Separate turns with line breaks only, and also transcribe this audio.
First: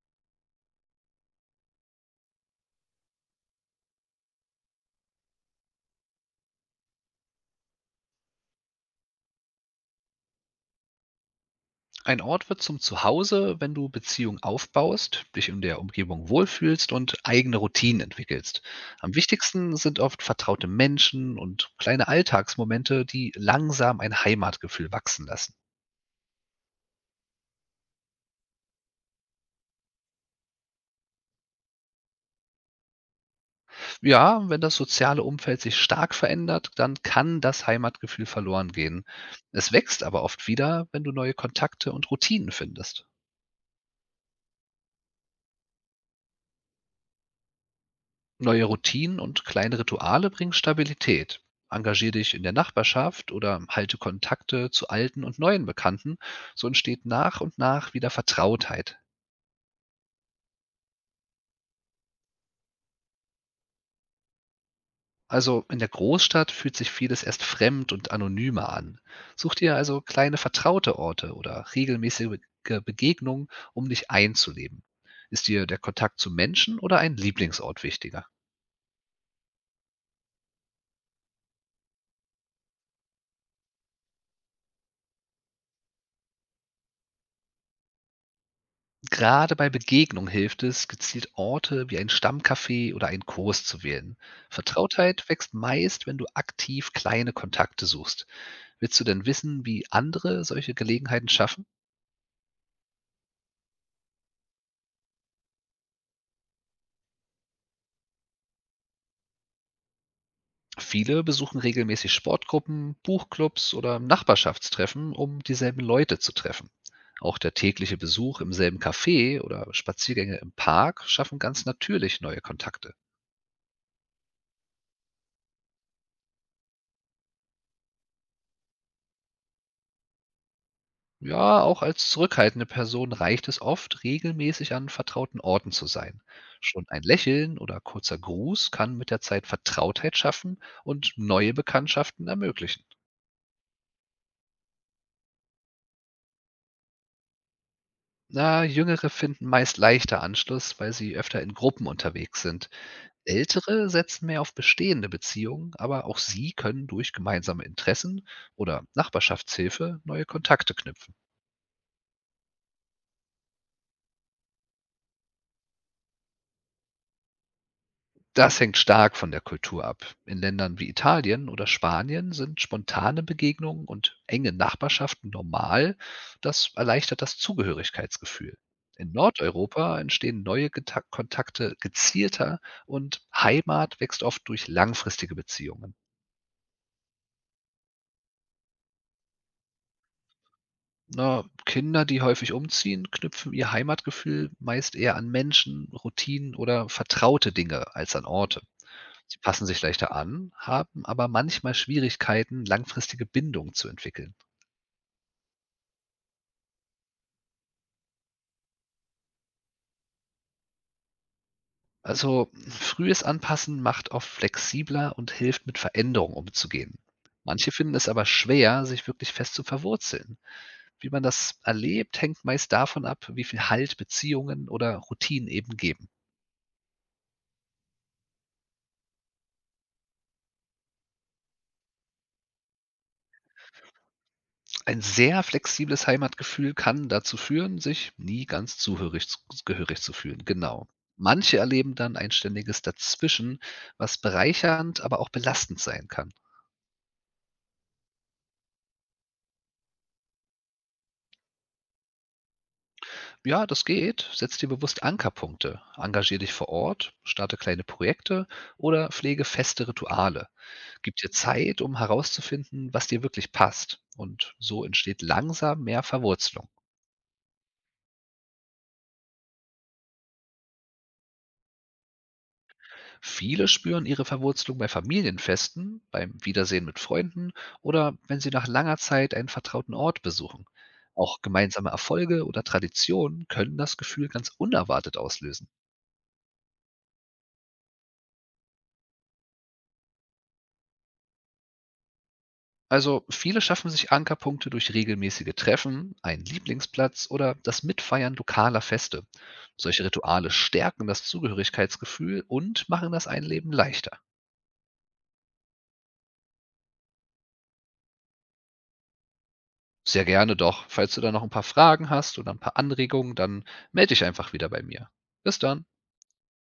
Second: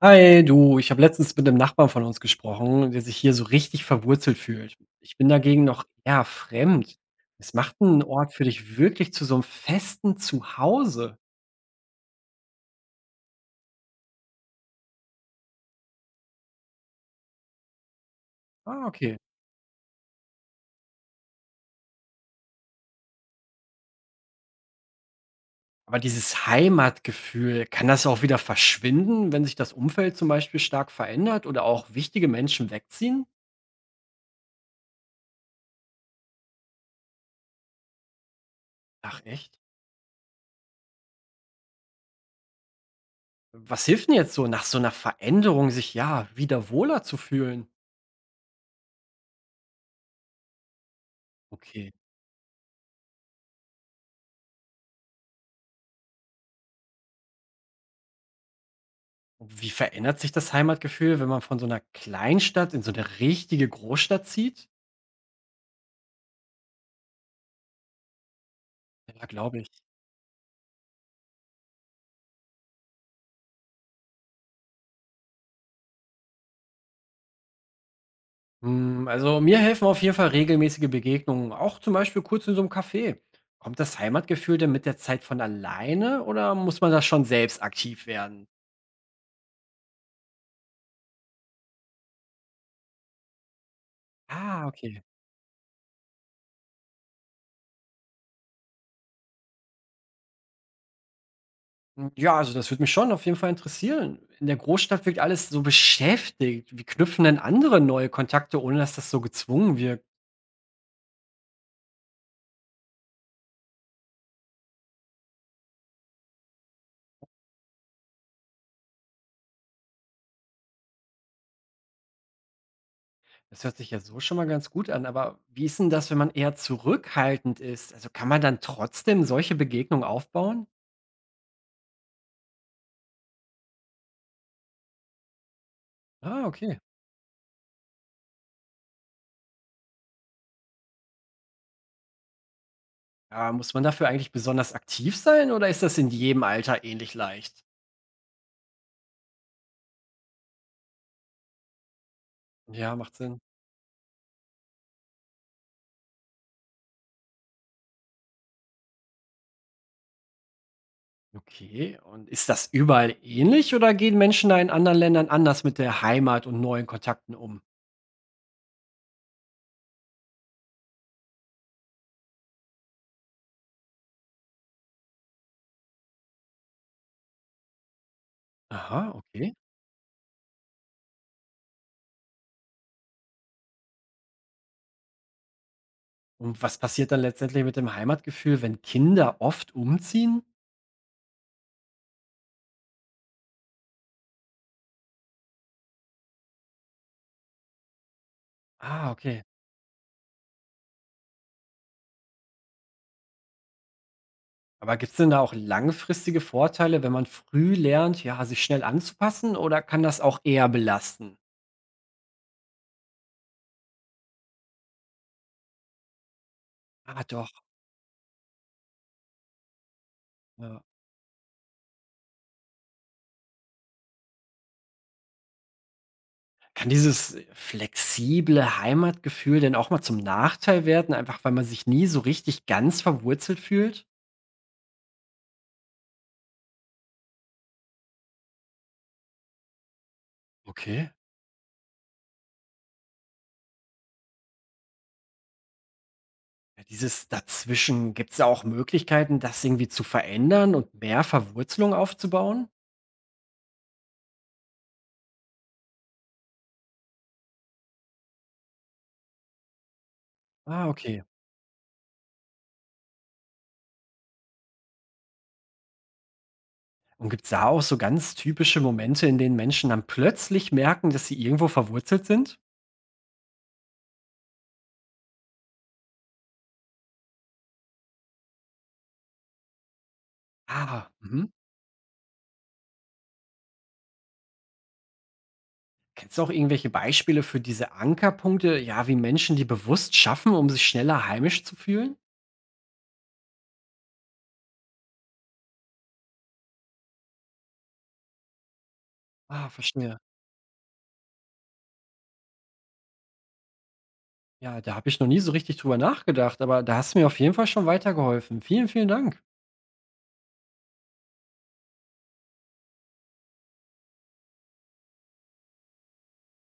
Hi, du, ich habe letztens mit einem Nachbarn von uns gesprochen, der sich hier so richtig verwurzelt fühlt. Ich bin dagegen noch eher fremd. Es macht einen Ort für dich wirklich zu so einem festen Zuhause.
Ein Ort wird zum Zuhause, wenn du Beziehungen aufbaust, dich in der Umgebung wohlfühlst und eigene Routinen entwickelst.
Ah,
Am
okay.
wichtigsten sind oft vertraute Menschen und kleine Alltagsmomente, die langsam ein Heimatgefühl wachsen lassen.
Aber dieses Heimatgefühl, kann das auch wieder verschwinden, wenn sich das Umfeld zum Beispiel stark verändert oder auch wichtige Menschen wegziehen?
Ja, wenn das soziale Umfeld sich stark verändert, dann kann das Heimatgefühl verloren gehen.
Ach echt?
Es wächst aber oft wieder, wenn du neue Kontakte und Routinen findest.
Was hilft denn jetzt so, nach so einer Veränderung sich ja wieder wohler zu fühlen?
Neue Routinen und kleine Rituale bringen Stabilität.
Okay.
Engagier dich in der Nachbarschaft oder halte Kontakte zu alten und neuen Bekannten. So entsteht nach und nach wieder Vertrautheit.
Wie verändert sich das Heimatgefühl, wenn man von so einer Kleinstadt in so eine richtige Großstadt zieht?
Also in der Großstadt fühlt sich vieles erst fremd und anonymer an.
Ja,
Such
glaube
dir
ich.
also kleine vertraute Orte oder regelmäßige Begegnungen, um dich einzuleben. Ist dir der Kontakt zu Menschen oder ein Lieblingsort wichtiger?
Hm, also, mir helfen auf jeden Fall regelmäßige Begegnungen, auch zum Beispiel kurz in so einem Café. Kommt das Heimatgefühl denn mit der Zeit von alleine oder muss man da schon selbst aktiv werden?
Gerade bei Begegnung hilft es, gezielt Orte wie ein Stammcafé oder einen Kurs zu wählen.
Ah, okay.
Vertrautheit wächst meist, wenn du aktiv kleine Kontakte suchst. Willst du denn wissen, wie andere solche Gelegenheiten schaffen?
Hm, ja, also, das würde mich schon auf jeden Fall interessieren. In der Großstadt wirkt alles so beschäftigt. Wie knüpfen denn andere neue Kontakte, ohne dass das so gezwungen wirkt?
Viele besuchen regelmäßig Sportgruppen, Buchclubs oder Nachbarschaftstreffen, um dieselben Leute zu treffen. Auch der tägliche Besuch im selben Café oder Spaziergänge im Park schaffen ganz natürlich neue Kontakte.
Das hört sich ja so schon mal ganz gut an, aber wie ist denn das, wenn man eher zurückhaltend ist? Also kann man dann trotzdem solche Begegnungen aufbauen?
Ja, auch als zurückhaltende Person reicht es oft, regelmäßig an vertrauten Orten zu sein.
Ah, okay.
Schon ein Lächeln oder kurzer Gruß kann mit der Zeit Vertrautheit schaffen und neue Bekanntschaften ermöglichen.
Ja, muss man dafür eigentlich besonders aktiv sein oder ist das in jedem Alter ähnlich leicht?
Na, Jüngere finden meist leichter Anschluss, weil sie öfter in Gruppen unterwegs sind.
Ja, macht Sinn.
Ältere setzen mehr auf bestehende Beziehungen, aber auch sie können durch gemeinsame Interessen oder Nachbarschaftshilfe neue Kontakte knüpfen.
Okay. Und ist das überall ähnlich oder gehen Menschen da in anderen Ländern anders mit der Heimat und neuen Kontakten um?
Das hängt stark von der Kultur ab. In Ländern wie Italien oder Spanien sind spontane Begegnungen und enge Nachbarschaften normal. Das erleichtert das Zugehörigkeitsgefühl.
Aha,
In
okay.
Nordeuropa entstehen neue Geta Kontakte gezielter und Heimat wächst oft durch langfristige Beziehungen.
Und was passiert dann letztendlich mit dem Heimatgefühl, wenn Kinder oft umziehen?
Na, Kinder, die häufig umziehen, knüpfen ihr Heimatgefühl meist eher an Menschen, Routinen oder vertraute Dinge als an Orte.
Ah,
Sie
okay.
passen sich leichter an, haben aber manchmal Schwierigkeiten, langfristige Bindung zu entwickeln.
Aber gibt's denn da auch langfristige Vorteile, wenn man früh lernt, ja, sich schnell anzupassen oder kann das auch eher belasten?
Also frühes Anpassen macht oft flexibler und hilft mit Veränderungen umzugehen.
Ah, doch.
Manche finden es aber schwer, sich wirklich fest zu verwurzeln.
Ja.
Wie man das erlebt, hängt meist davon ab, wie viel Halt Beziehungen oder Routinen eben geben.
Kann dieses flexible Heimatgefühl denn auch mal zum Nachteil werden, einfach weil man sich nie so richtig ganz verwurzelt fühlt?
Ein sehr flexibles Heimatgefühl kann dazu führen, sich nie ganz zuhörig z gehörig zu fühlen, genau.
Okay.
Manche erleben dann ein ständiges Dazwischen, was bereichernd, aber auch belastend sein kann.
Ja, dieses Dazwischen, gibt's da auch Möglichkeiten, das irgendwie zu verändern und mehr Verwurzelung aufzubauen?
Ja, das geht. Setz dir bewusst Ankerpunkte. Engagier dich vor Ort, starte kleine Projekte oder pflege feste Rituale.
Ah,
Gib
okay.
dir Zeit, um herauszufinden, was dir wirklich passt. Und so entsteht langsam mehr Verwurzelung.
Und gibt's da auch so ganz typische Momente, in denen Menschen dann plötzlich merken, dass sie irgendwo verwurzelt sind?
Viele spüren ihre Verwurzelung bei Familienfesten, beim Wiedersehen mit Freunden oder wenn sie nach langer Zeit einen vertrauten Ort besuchen.
Ah,
Auch
mhm.
gemeinsame Erfolge oder Traditionen können das Gefühl ganz unerwartet auslösen.
Kennst du auch irgendwelche Beispiele für diese Ankerpunkte, ja, wie Menschen die bewusst schaffen, um sich schneller heimisch zu fühlen?
Also viele schaffen sich Ankerpunkte durch regelmäßige Treffen, einen Lieblingsplatz oder das Mitfeiern lokaler Feste.
Ah,
Solche
verstehe.
Rituale stärken das Zugehörigkeitsgefühl und machen das Einleben leichter.
Ja, da habe ich noch nie so richtig drüber nachgedacht, aber da hast du mir auf jeden Fall schon weitergeholfen. Vielen, vielen Dank.
Sehr gerne doch. Falls du da noch ein paar Fragen hast oder ein paar Anregungen, dann melde dich einfach wieder bei mir. Bis dann.